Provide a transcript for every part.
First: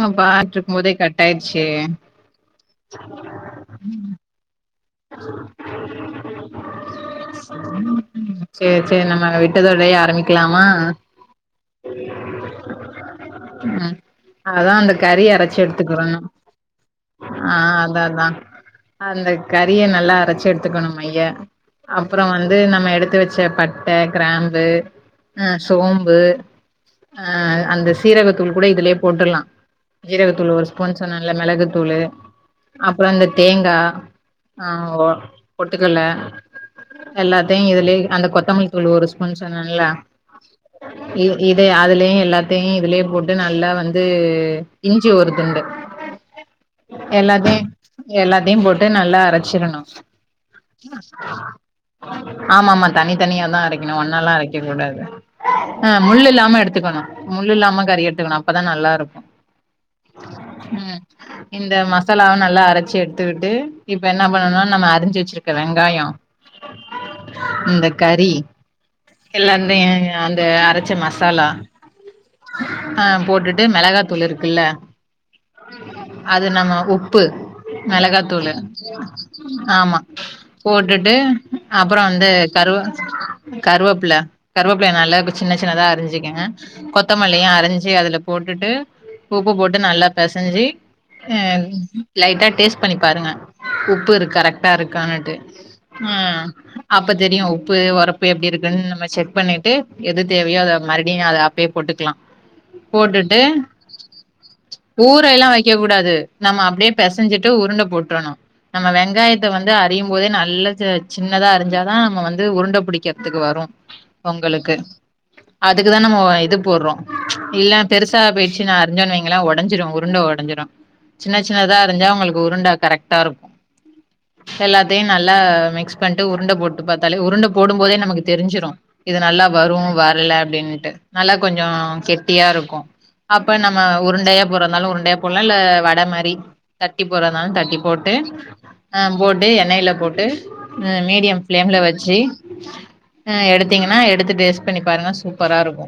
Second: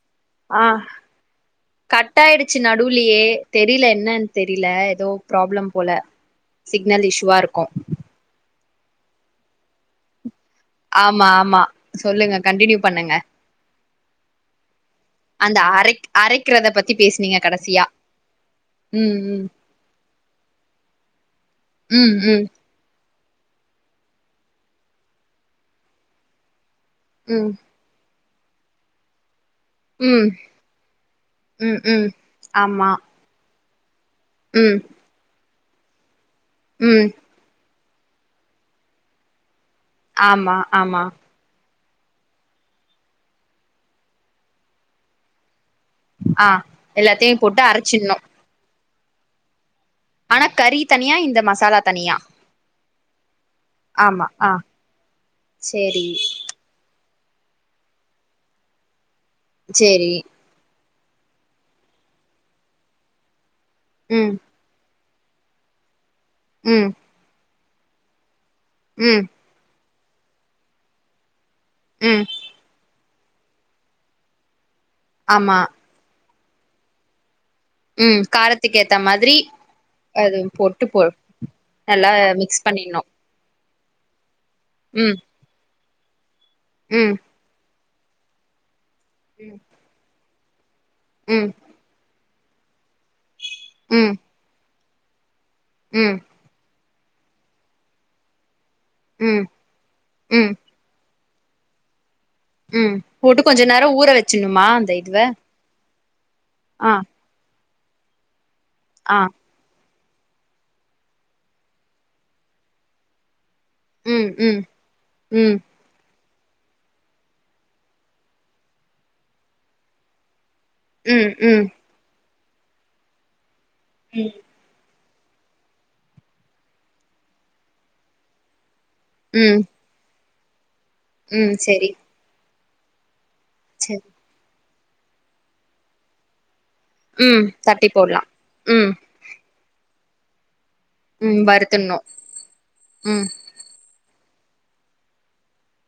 ஆமா பாத்துட்டு ஆ இருக்கும் போதே கட் ஆயிடுச்சு கட்டாயிடுச்சு நடுவுலியே தெரில்ல என்னன் தெரில ஏதோ ப்ராப்ளம் போல சிக்னல் இஷூவா இருக்கு சேர் சேர் நம்ம விட்டதோடயே ஆரம்மிக்கலாமா ஆமா ஆமா சொல்லுங்க கண்டினியூ பண்ணுங்க ம் அதா அந்த கறி அந்த அரைச்சு அரைக் எடுத்துக்கிறணு அரைக்கிறத பத்தி பேஸ்னீங்க ஆ கடசியா அதா அதா ம் அந்த ம் கறிய நல்லா அரச்சு எடுத்துக்கணு மைய ம் அப்பறோ ம் வந்து நம்ம எடுத்து வச்ச பட் ட கிராம்பு அ சோம்பு அ ம் அந்த சி சீரகத்தூள் கூட இதுலியே போட்டுர்லா ம் ம் ஜீரகத்தூள் ஒரு ஸ்பூன் சொன்னர்ல ம் மிளகுத்தூளு ம் ஆமா அப்பறோ இந்த தேங்கா ஆ ம் ஒ பொட்டுக்கல்ல ம் எல்லாத்தயு இதுலே அந்த கொத் தமல்லி தூளு ஒரு ஸ்பூன் சொன்னல்ல ஆமா ஆமா இது இத அதுலயு எல்லாத்தயு இதுலே போட்டு நல்லா வந்து இஞ்சி ஒருதுண்டு ஆ எல்லாத்தையு போட்டு அரச்சின்னு அதயு போட்டு நல்லா அரச்சிரனு ஆனா கறி தனியா இந்த மசாலா த ஆமா ஆமா தனித்தனியாதா அரைக்கணு ஆமா ஒன்னாலா ஆ அரைக்க கூடாது ஆ சேரி முள்ளு இல்லாம எடுத்துக்கணு முள்ளு இல்லாம கறி எடுத்துக்கணு அப்பதா நல்லா இருக்கு சேரி ம் இந்த மசாலாவு நல்லா அரச்சு எடுத்துக்கிட்டு இப்ப என்ன ம் பண்ணனுனா நம்ம அறிஞ்சு வச்சிருக் க வெங்காயோ ம் இந்த கறி ம் எல்லாத்தையு அந்த அரைச்ச மசாலா ம் ஆ போட்டுட்டு மிளகாத்தூள் இருக்குல ஆமா அது நம்ம உப்பு ம் மிளகாத்தூளு காரத்துக்கு ஏத்த மாதிரி ஆமா அது போட்டு போ போட்டுட்டு அப்புற நல்லா வந்து மிக்ஸ் கருவ பண்ணிட்ணு கருவேப்பில கருவேப்பில ம் நல்லா சின்ன சின்னதா அரிஞ்சிக்கோங்க ம் கொத்தமல்லியா அரிஞ் சி அதுல போட்டுட்டு உப்பு ம் போட்டு நல்லா பெசஞ்சி ஆ ம் லைட்டா டேஸ்ட் பண்ணி பாருங்க உப்பு இருக்கு கரெக்டா இருக்கனுட்டு ம் அப்ப தெரியு உப்பு உரப்பு எப்டி இருக்குன்னு நம்ம செக் ம் பண்ணிட்டு எது ம் தேவையோ அத மாறி நீங்க அத அப்பயே போட்டுக்கலா ம் போட்டு போட்டுட்டு கொஞ்ச நேரோ ஊற வச்சிட்ணுமா அந்த இதுவ ஊர எல்லா வைக்க கூடாது நம்ம ஆ அப்டியே பெசைஞ்சிட்டு உருண்ட போட்டுணு நம்ம ஆ வெங்காயத் தை வந்து அறியு போதே நல்ல சின்னதா அரிஞ்சாதா நம்ம வந்து உருண்ட பிடிக்கிறதுக்கு வரும் ம் ம் உங்களுக்கு ம் அ அதுக்கு தா நம்ம இது போடுறோ இல்ல பெருசா போயிடுச்சுனா அறிஞ்சே வைங்களா உடைஞ்சுரு உருண்ட உடைஞ்சிரு ம் சின்ன சின்ன ம் தா அறிஞ்சா உங்களுக்கு உருண்டா கரெக்டா இருக்கு ம் எல்லாத்தையு நல்லா மிக்ஸ் பண்ணிட்டு உருண்டை போட்டு பாத்தாலே உருண்டை போடு போதே நமக்கு தெரிஞ்சிரு இது நல்லா ம் வரு வரல அப்டின்னுட்டு நல்லா ம் கொஞ்ச செரி கெட்டியா இருக்கு அப்ப நம்ம செரி உருண்டைய போறனாலு உருண்டைய போடலா இல்ல வட மாறி தட்டி ம் போறனாலு தட்டி போட்டு போட்லா ம் ஆ போட்டு எண்ணெயில போட்டு ம் மீடியம் ஃப்ளேமில்ல வறுத்துட்ணு வச்சு ம் ஆ எடுத்தீங்கன்னா எடுத்து டேஸ்ட்டு பண்ணி பாருங்கா சூப்பரா இருக்கு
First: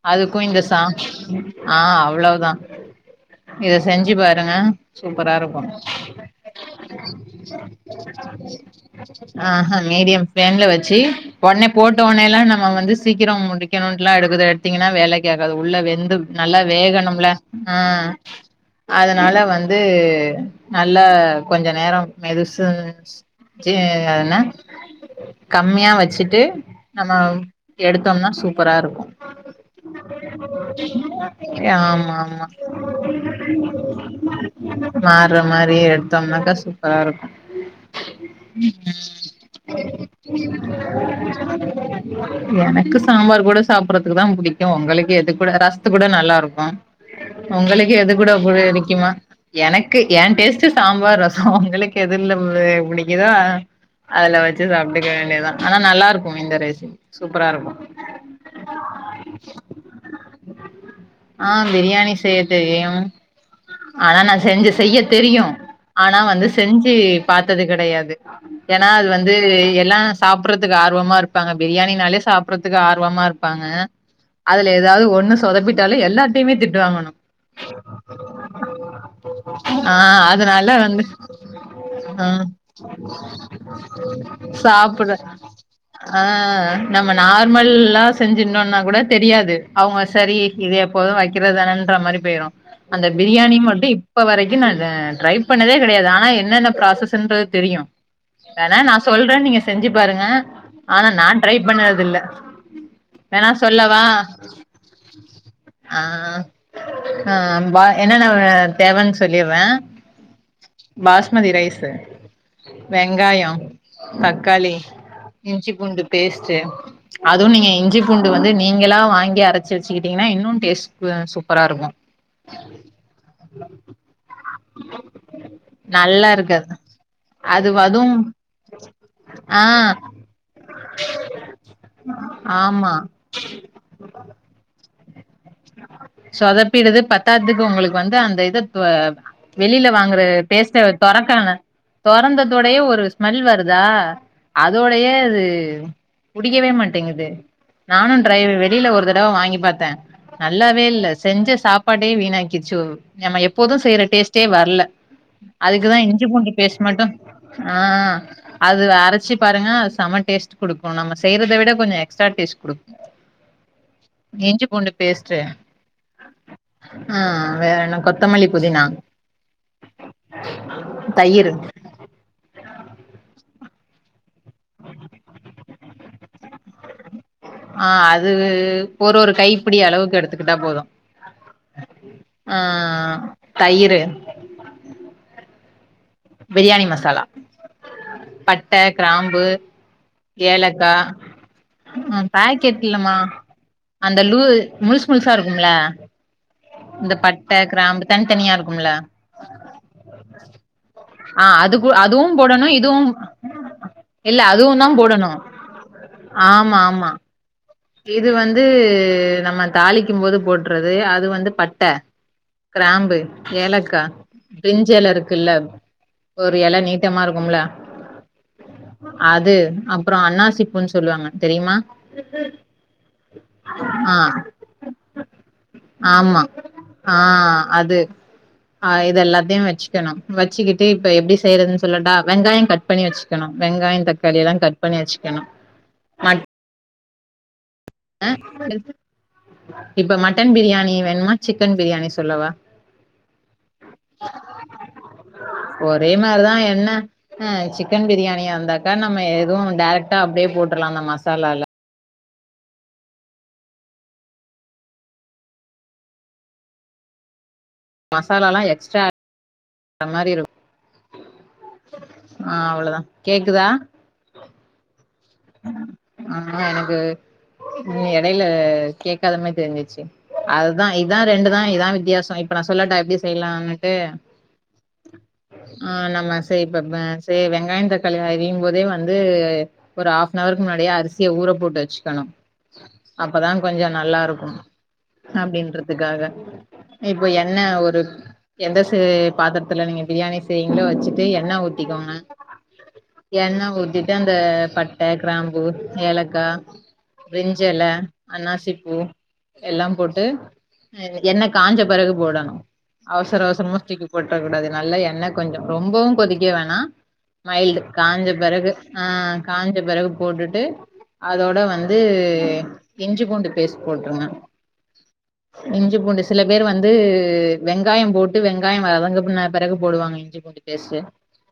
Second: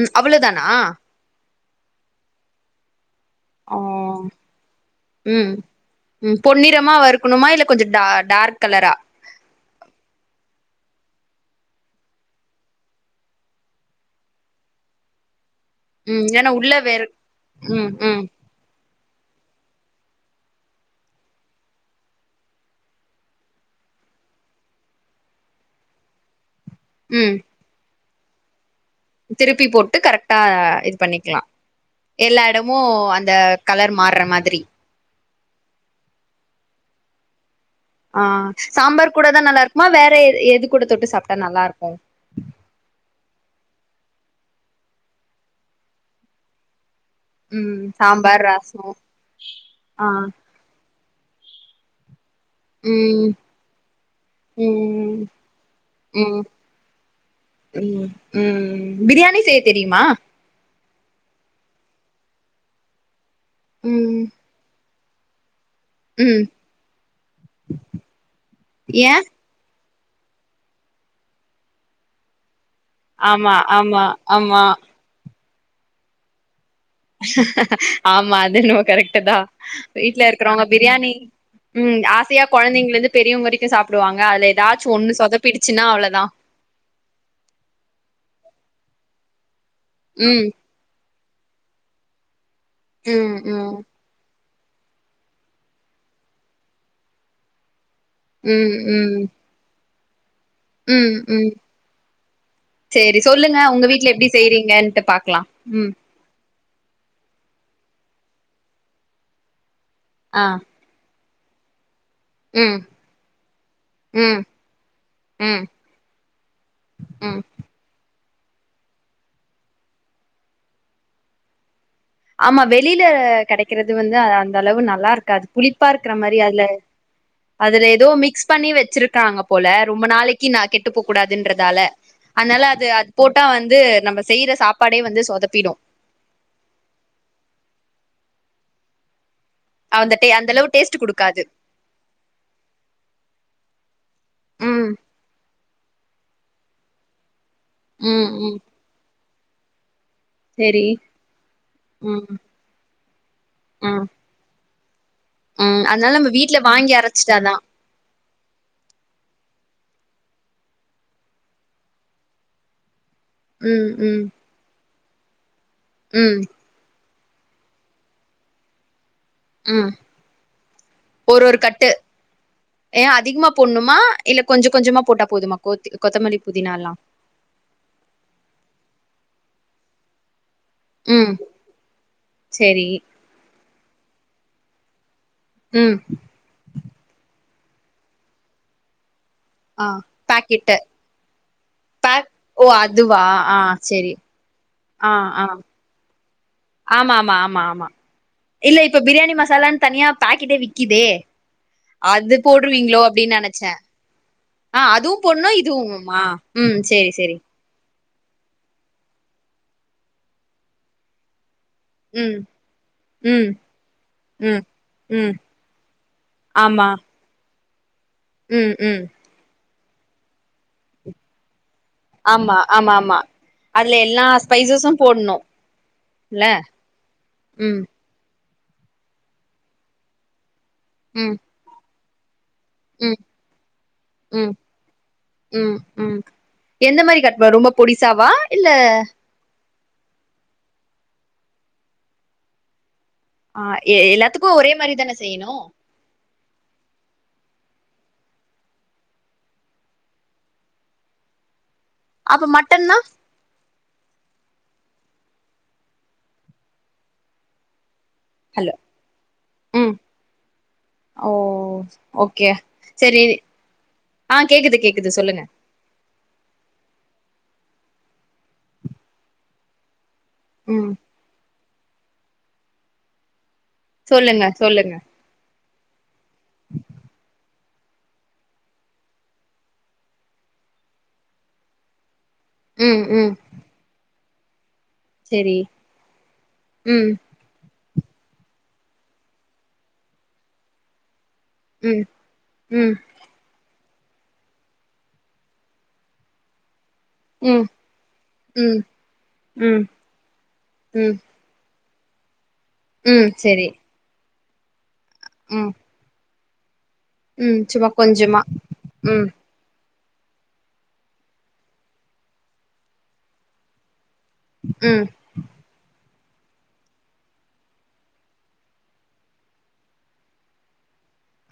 ம் அதுக்கு இந்த அவ்ளோதானா சாம் ஆ அவ்ளவுதா சூப்பரா ம் இருக்கும் ம் பொன்னிறமா வறுக்கணுமா இல்ல கொஞ்ச டார் டார்க் கலரா ஆ ஹா மீடியாம் ஃப்ளேம்ல வச்சு உடன்னே போட்ட உடனே எல்லா நம்ம வந்து சீக்கிரம் முடிக்கணுல எடுக்குது எடுத்தீங்கன்னா வேலைக்ஆகாது உள்ள வெந் து ம் ஏன்னா நல்லா உள்ள வேற வேகணும்லா ம் அதனால வந்து நல்லா கொஞ்ச நேரம் மெது சீ அது என்ன கம்மியா வச்சுட் டு நம்ம ம் எடுத்தோம்னா சூப்பரா இருக்கு திருப்பி போட்டு கரெக்டா இது பண்ணிக்கலா ஏ ஆமா எல்லா ஆமா இடமு அந்த கலர் மாற மாதிரி மாற மாறி எடுத்தோம்னா க்கா சூப்பரா இருக்கு ஆ சாம்பார் கூடதா நல்லா இருக்குமா வேற எது கூட தொட்டு சாப்பிட்டா நல்லா இருக்கு எனக்கு சாம்பார் கூட சாப்படுறதுக்கு தா புடிக்கு உங்களுக்கு எது கூட ரசத்து கூட நல்லா இருக்கு ம் உங்களுக்கு எது கூட சாம்பார் ரசோ புடிக்குமா எனக்கு ஆ ஏ டேஸ்ட்டு சாம்பார் ரசோ உங்களுக் கு எதுல பு புடிக்குதோ ம் ஆ அதுல வச்சு சாப்புட்டுக்கா ம் வேண்டியதா ஆனா நல்லா இருக்கு ம் இந்த ரைசி சூப்பரா இருக்கு ம் ம் பிரியாணி செய்ய தெரியுமா ஆ பிரியாணி செய்ய தெரியு ம் ஆனா நா செஞ்சு செய்ய தெரியு ஆனா ம் வந்து செஞ்சு பாத்தது கெடயாது ஏன்னா அது ஏ வந்து எல்லா சாப்ட்றதுக்கு ஆர்வமா இருப்பாங்க பிரியாணினாலே சாப்றதுக்கு ஆர் வமா ஆமா இருப்பாங்க ஆமா ஆமா அதுல ஏதாவது ஒண்ணு சொதப்பிட்டாலு எல்லார்டிமே திட்டுவாங்கனு ஆமா அது என்னவோ கரெக்ட்டு தா ஆ வீட்ல இருக்கிறவுங்க அதனால வந்து பிரியாணி ம் ஆசயா ஆ கெழந்தைங்கள்ந்து பெரியவங் வரைக்கு சாப்டுவாங்க அதல எதாச்சு சாப்புட ஒண்ணு சொதப்பிடுச்சுன்னா ஆ அவ்ளதா நம்ம நார்மல்லா செஞ்ருந்தோனா கூட தெரியாது அவுங்க செரி ம் இது எப்போது வைக்கிறதானன்ற மாரி போயிரு அந்த ம் பிரியாணி ம் மட்டு இப்ப வரைக்கு நா ட்ரை பண்ணதே கெடையாது ஆனா என்னென்ன ப்ராசஸ்ன்றது தெரியு ம் வேணா நா ம் சொல்ற நீங்க செஞ்சு பாருங்க ஆனா ம் நா ம் ட்ரை பண்ணறது இல்ல சேரி வேணா சொல்லுங்க உங்க சொல்லவா வீட்ல எப்டி செய்றீங்கன்ட்டு பாக்லா ம் ஆ ஆ பா என்னன்ன தேவன் சொல்லிர ஆ பாஸ்மதி ரைஸு ம் வெங்காயோ ம் தக்காளி ம் இஞ்சி பூண்டு பேஸ்ட்டு ம் அதுவு நீங்க இஞ்சிப் பூண்டு வந்து நீங்களா வாங்கி அரச்சு வச்சுகிட்டீங்கன்னா இன்னு டேஸ்ட் அ சூப்பரா இருக்கு ஆமா வெளில கெடைக்றது வந்து அந்த அளவு நல்லா இருக்காது புளிப்பா இருக்கிற நல்லா மாரி அதுல இருக்காது அது அதுல ஏதோ அதுவும் மிக்ஸ் பண்ணி வச்சிருக்காங்க ஆ போல ரொம்ப நாளைக்கி நா கெட்டு போ கூடாதுன்றதால அனால அது ஆமா அது போட்டா வந்து நம்ம செய்ற சாப்பாடே வந்து சொதப்பிடு சொதப்பிடுது பத்தாதுக்கு உங்களுக்கு வந்து அந்த இதப்ப வெளில அந்த வாங்குற டே அந்த அளவு பேஸ்ட்டு டேஸ்ட் குடுக்காது தொரக்கான தொறந்ததோடையே ஒரு ஸ்மெல் வருதா ம் அதோடையே அது புடிக்கவே மாட்டேங்குது நானு ம் ட்ரை ம் வெளில ஒரு தடவ வாங்கி பாத்த நல்லாவே சேரி இல்ல செஞ்ச சாப்பாட்டே ம் வீணாக்கி டுச்சு நம்ம எப்போது செய்ற ம் டேஸ்ட்டே வர்ல ம் அதுக்குதா அதனால இஞ்சி நம்ம பூண்டு வீட்ல பேஸ்ட் வாங்கி மட்டு அரச்சிட்டாதான் ஆ அது அரச்சி பாருங்க அது செம டேஸ்ட் குடுக்கு நம்ம செய்றத விட கொஞ்சோ எக்ஸ்ட்ரா டேஸ்ட் குடுக் ம் ம் இஞ்சி பூண்டு பேஸ்ட்டு ம் ஆ வேற என்ன கொத்தமல்லி புதினா ம் ஒரு தயிர் ஒரு கட்டு ஏ அதிகமா போட்ணுமா இல்ல கொஞ்ச கொஞ்சமா போட்டா போதுமா கொத் கொத்தமல்லி புதினாலா ஆ அது ஒரு ஒரு கைப்பிடி அளவுக்கு எடுத்துக்கிட்டா போது ம் சேரி ஆ தயிரு ம் பிரியாணி மசாலா பட்ட கிராம்பு ஆ பாக்கெட்டு ஏலக்கா பேக் ம் ஓ பாக்கெட் இல்லமா அதுவா ஆ சேரி அந்த லூ முழ்ஸ் ஆ முழ்ஸா ஆ இருக்கும்ல இந்த ஆமா ஆமா ஆமா பட்ட ஆமா கிராம்பு தனித்தனியா இல்ல இருக்கும்ல இப்ப பிரியாணி மசாலான் தனியா பாக்கெட்டே விக்கிதே ஆ அதுக்கு அதுவு அது போடணு போடுவீங்ளோ இதுவு அப்டின் நெனச்சே இல்ல ஆ தா அதுவு போடணு போட்னு இதுவும்மா ஆமா ம் ஆமா சேரி சேரி இது வந்து நம்ம தாளிக்கும் போது போட்றது அது வந்து ப ட்ட ம் கிராம்பு ம் ஏலக்கா ம் பிரிஞ்செல ம் இருக்குல்ல ஒரு இல ஆமா நீட்டமா இருக்கும்ல ம் ம் அது அப்புறோ அன்னாசிப்பூன்னு சொல்லுவாங்க தெரியுமா ஆமா ஆமா ஆமா அதில ஆ எல்லா ஸ்பைசஸும் போட்ணு இல்ல ம் இது ஆ இது எல்லாத்தையு வச்சுக்கணு வச்சுக்கிட்டு இப்ப எப்டி ம் செய்றதுன்னு சொல்லட்டா வெங்காய கட் பண்ணி ம் வச்சுக்கணு வெங்காய தக்காளி ம் எல்ல கட் பண்ணி வச்சுக்கணு ம் ம் எந்த மாரி கட் ப ரொம்ப பொடிசாவா அ இல்ல இப்ப மட்டன் பிரியாணி வேணுமா சிக்கன் பிரியாணி சொல்லவா ஆ எ எல்லாத்துக்கு ஒரே மாரி தானே செய்யணு ஒரே மாரிதா என்ன ஆ சிக்கன் பிரியாணியா இருந்தாக்கா நம்ம எது டேரக்டா அப்டியே போட்ருலா அந்த மசாலால அப்ப மட்டன்னா மசாலால ஹலோ எக்ஸ்ட்ரா ம் ஆட்ற மாரி இருக்கு ஓ ஒகே ஆ அவ்ளோதா சரி கேக்குதா ஆ கேக்குது கேக்குது சொல்லுங்க ஆ எனக்கு உ எடையில கேட்காதமா தெரிஞ்சிச்சு அதுதா ம் இதா ரெண்டுதா இதா வித்தியாச இப்ப நா சொல்லட்டா எப்டி செய்யலானு ட்டு சொல்லுங்க சொல்லுங்க ஆ நம்ம சரி இப்ப செ வெங்காய தக்காளி அறியிம் போதே வந்து ஒரு ஹாஃபனவர்க்கு முன்னாடியே அரிசிய ஊற போட்டு வச்சுக்கணு ம் ம் அப்பதா கொஞ்ச நல்லா இருக்கும் செரி அப்டின்றதுக்காக ம் இப்போ என்ன ஒரு எந்த ச பாத்திரத்துல நீங்க பிரியாணி செய்வீங்ளோ வச்சுட்டு எண்ண ம் ஊத்திக்கோங்க ம் எண்ணெ ஊத்திட்டு அந்த பட்ட கிராம்பு ஏலக்கா ம் பிரிஞ்சிஎல ம் அன்னாசிப்பூ ம் எல்லா போட்டு ம் எண்ணெ காஞ்ச பெறகு போடணு ம் அவசர செரி அவசரமா தூக்கு போட்டுறக் கூடாது நல்லா எண்ண க எண்ண கொஞ்ச ம் ரொம்பவு கொதிக்க வேணா ம் மைல்டு சும்மா காஞ்ச கொஞ்சமா பெறகு ஆ ம் காஞ்ச பெறகு போட்டுட்டு அதோட வந்து இஞ்சி பூண்டு பேஸ்ட் போட்டிருங்க ம் இஞ்சி பூண்டு சில பேர் வந்து வெங்காயம் போட்டு வெங்காய வதங்கன பின் பெறகு போடுவாங்க இஞ்சி பூண்டு பேஸ்ட்டு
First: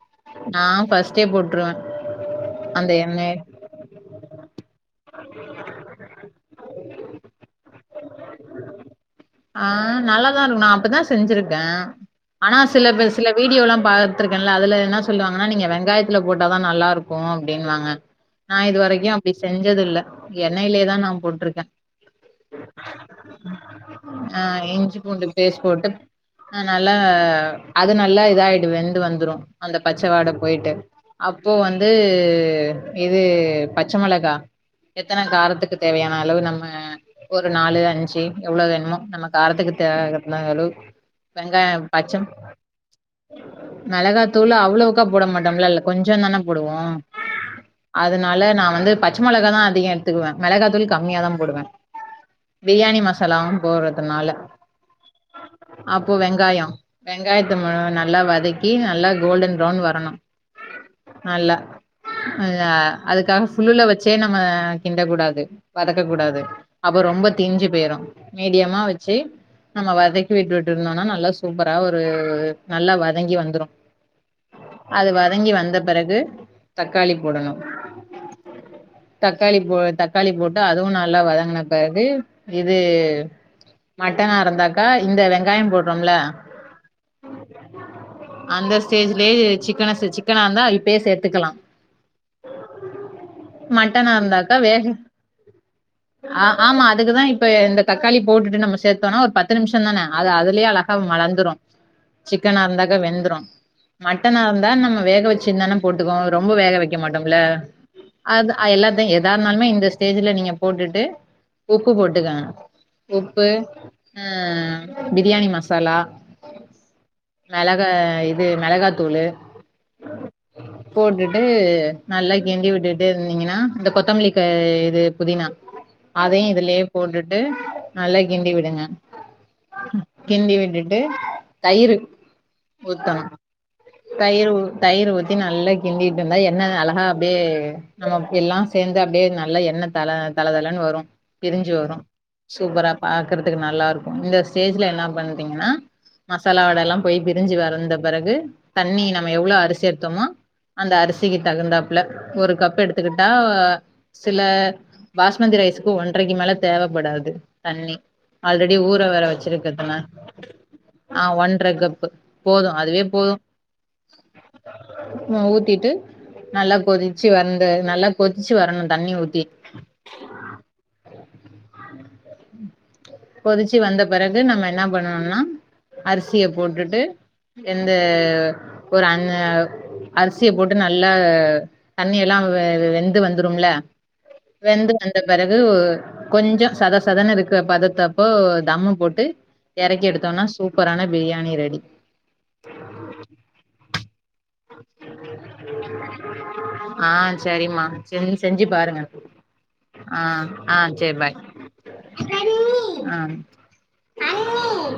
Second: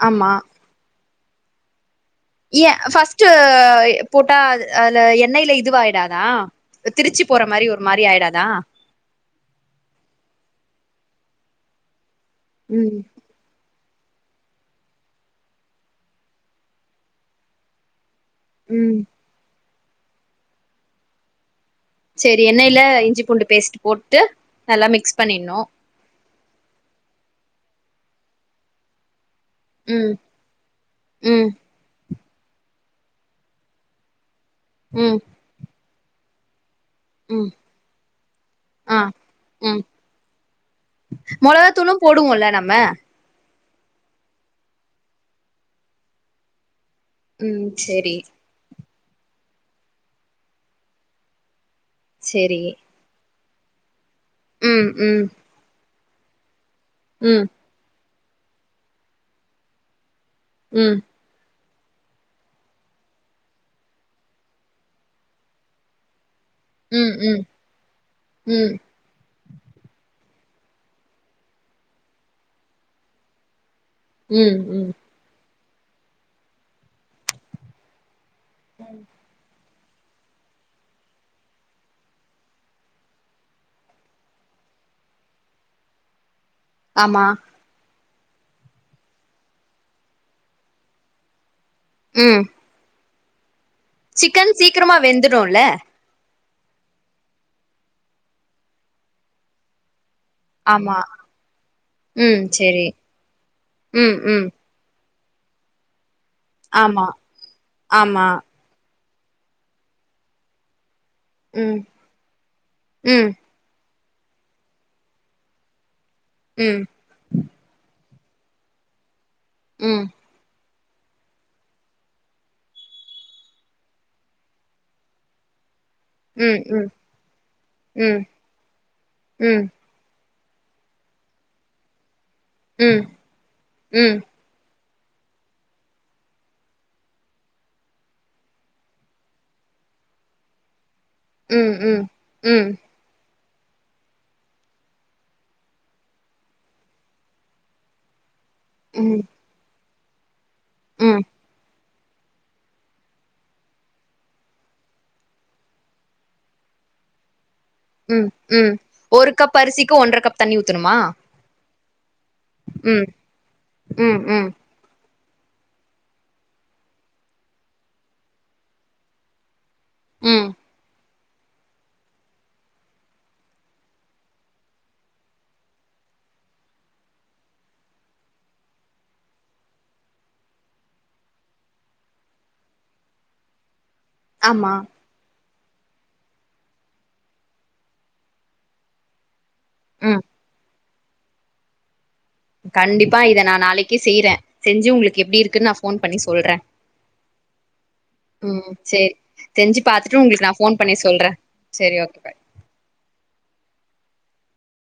ஆமா நா ஃபஸ்ட்டே போட்ருவே ஏ அந்த ஃபர்ஸ்ட் எண்ணெய் போட்டா அதுல எண்ணெய்ல இதுவாயிடாதா திறுச்சி போற மாரி ஒரு மாரி ஆயிடாதா ஆ நல்லாதா இருக்கு நா அப்பதா செஞ்சிருக்கே ஆனா சில ம் பேர் சில வீடியோலா பாத்திருக்கேன்ல அதுல என்ன சொல்லுவாங்கன்னா நீங்க வெங்காயத்துல போட்டாதா நல்லா இருக்கு அப்டின்னுவாங்க நா இது ம் வரைக்கு அப்டி செஞ்சது இல்ல எண்ணெய்லயே தா நா போட்டிருக்கே செரி எண்ணெய்ல இஞ்சி பூண்டு பேஸ்ட் போட்டு நல்லா மிக்ஸ் பண்ணிடணு அனால்ல அது நல்லா இதாயிடு வெந்து வந்துரு அந்த ம் பச்சவாட போயிட்டு ம் அப்போ வந்து இது பச்ச மொளகா ம் எத்தன காரத்துக்கு தேவையான அளவு நம்ம ஒரு ம் நாலு அஞ்சு எவ்ளோ ஆ வேணுமோ நம்ம காரத்துக்கு ம் தேவ [unintelligible] அளவு வெங்காய மொளகாத்தூளு பச்சம் போடுவோல்ல நம்ம மெளகாத்தூள் அவ்ளோவுக்கா போட மாட்டோம்ல இல்ல கொஞ்ச தானே போடுவோ ம் செரி அதுனால நா வந்து பச்ச மொளக தா அதிக எடுத்துக்குவே மெளகா தூள் கம்மியாதா போடுவே செரி பிரியாணி மசாலவு போட்றதுனால ம் ம் அப்போ வெங்காயோ ம் வெங்காயத்த நல்லா வதக் கி நல்லா கோல்டன் ப்ரவுன் வரணு ம் நல்லா அ அ அதுக்காக ஃபுல்லுலே வச்சே நம்ம கிண்டக்கூடாது வதக்க கூடாது அப்ப ம் ரொம்ப ம் தீஞ்சு போயிரு ம் மீடியமா வச்சு நம்ம வதக்கி விட்டுட்டு இருந்தோனா நல்லா சூப்பரா ஒரு நல்லா வதங்கி வந்துரு ம் ம் அது வதங்கி வந்த பிறகு தக்காளி போடணு ம் தக்காளி போ தக்காளி போட்டு அதுவு நல்லா வதங்கன பிறகு இது மட்டனா இருந்தாக்கா இந்த வெங்காயம் போட்றோம்ல ஆமா அந்த ஸ்டேஜ்லயே சிக்கன சிக்கனா இருந்தா இப்பயே சேத்துக்கலா ம் மட்டனா சிக்கன் இருந்தாக்கா வேக சீக்கிரமா வெந்துடுல்ல ஆ ஆமா அதுக்குதா இப்ப இந்த தக்காளி போட்டுட்டு நம்ம சேத்தோனா ஒரு பத்து நிமிஷ தான அது அது இல்லயா அழகா ஆமா மலர்ந்துரு ம் சிக்கனா செரி இருந்தாக்க வெந்துரு ம் மட்டனா ம் இருந்தா நம்ம வேக வச்சி தான போட்டுக்கோ ரொம்ப வேக வைக்க ஆமா மாட்டோம்ல ஆமா அதா எல்லாத்தையு எதா இருந்தாலுமே இந்த ஸ்டேஜ்ல நீங்க போட்டுட்டு ம் உப்பு போட்டுக்கங்க ம் உப்பு ம் பிரியாணி மசாலா ம் மெளகா இது மெளகாயத்தூளு ம் போட்டுட்டு நல்லா கிண்டி விட்டுட்டு இருந்தீங்கன்னா இந்த கொத்தமல்லி கஇது புதினா அதயு ம் இதுலே ம் போட்டுட்டு நல்லா ம் கிண்டி விடுங்க ம் கிண்டி விட்டுட்டு தயிரு ம் ம் ஊத்தணு ம் தயிரு தயிர் ஊத்தி நல்லா கிண்டிட்டு இருந்தா எண்ணெ அழகா அப்டே நம்ம எல்லா சேந்து அப்டே நல்ல எண்ணெ தள தளதளன்னு வரு பிரிஞ்சு வரு ம் சூப்பரா பாக்குறதுக்கு நல்லா இருக்கு இந்த ஸ்டேஜ்ல என்ன பண்றிங்ன்னா மசாலா வாட எல்லா போய் பிரி்ஞ்சி வந்த பெறகு தண்ணி ம் ம் நம்ம எவ்ளோ அரிசி எடுத்தமோ அந்த ம் அரிசி தகுந்தாப்புல ஒரு கப் எடுத்துக்கிட்டா சில பாஸ்மதி ரைஸுக்கு ஒன்றைக்கு மேல தேவப்படாது தண்ணி ம் ம் ஆல்ரெடி ஊர வேற ஒரு கப் அரிசிக்கு வச்சிருக்குதுனா ஒன்ற கப் தண்ணி ஊத்தணுமா ஆ ஒன்ற கப்பு போது அதுவே ம் போது ம் ம் அ ஊத்திட்டு நல்லா கொதிச்சு வந்த நல்லா கொதிச்சு வரணு தண்ணி ஊத்தி ம் கொதிச்சு வந்த பெறகு நம்ம என்ன பண்ணனுனா அரிசிய போட்டுட்டு எந்த ஒரு அண்ண அரிசிய போட்டு ந ந தண்ணியெல்லா வெந்து வந்துரும்ல ஆமா வெந்து வந் அ பெறகு கொஞ்ச சத சதன்னு இருக்கு பதத்தப்போ தம்மு போட்டு எரக்கி ம் எடுத்தோம்னா சூப்பரான பிரியாணி ரெடி கண்டிப்பா இத நா நாளைக்கு செய்றே செஞ்சு உங்களுக்கு எப்டி இருக்குன்னு நா ஃபோன் பண்ணி சொல்றே ஆ சரிம்மா செ செஞ்சு ம் பாருங்க சேரி செஞ்சு பாத்துட்டு ஆ உங்களுக்கு நா ஆ ஃபோன் பண்ணி சர் சொல்றே பாய் சேரி ஓகே ஆ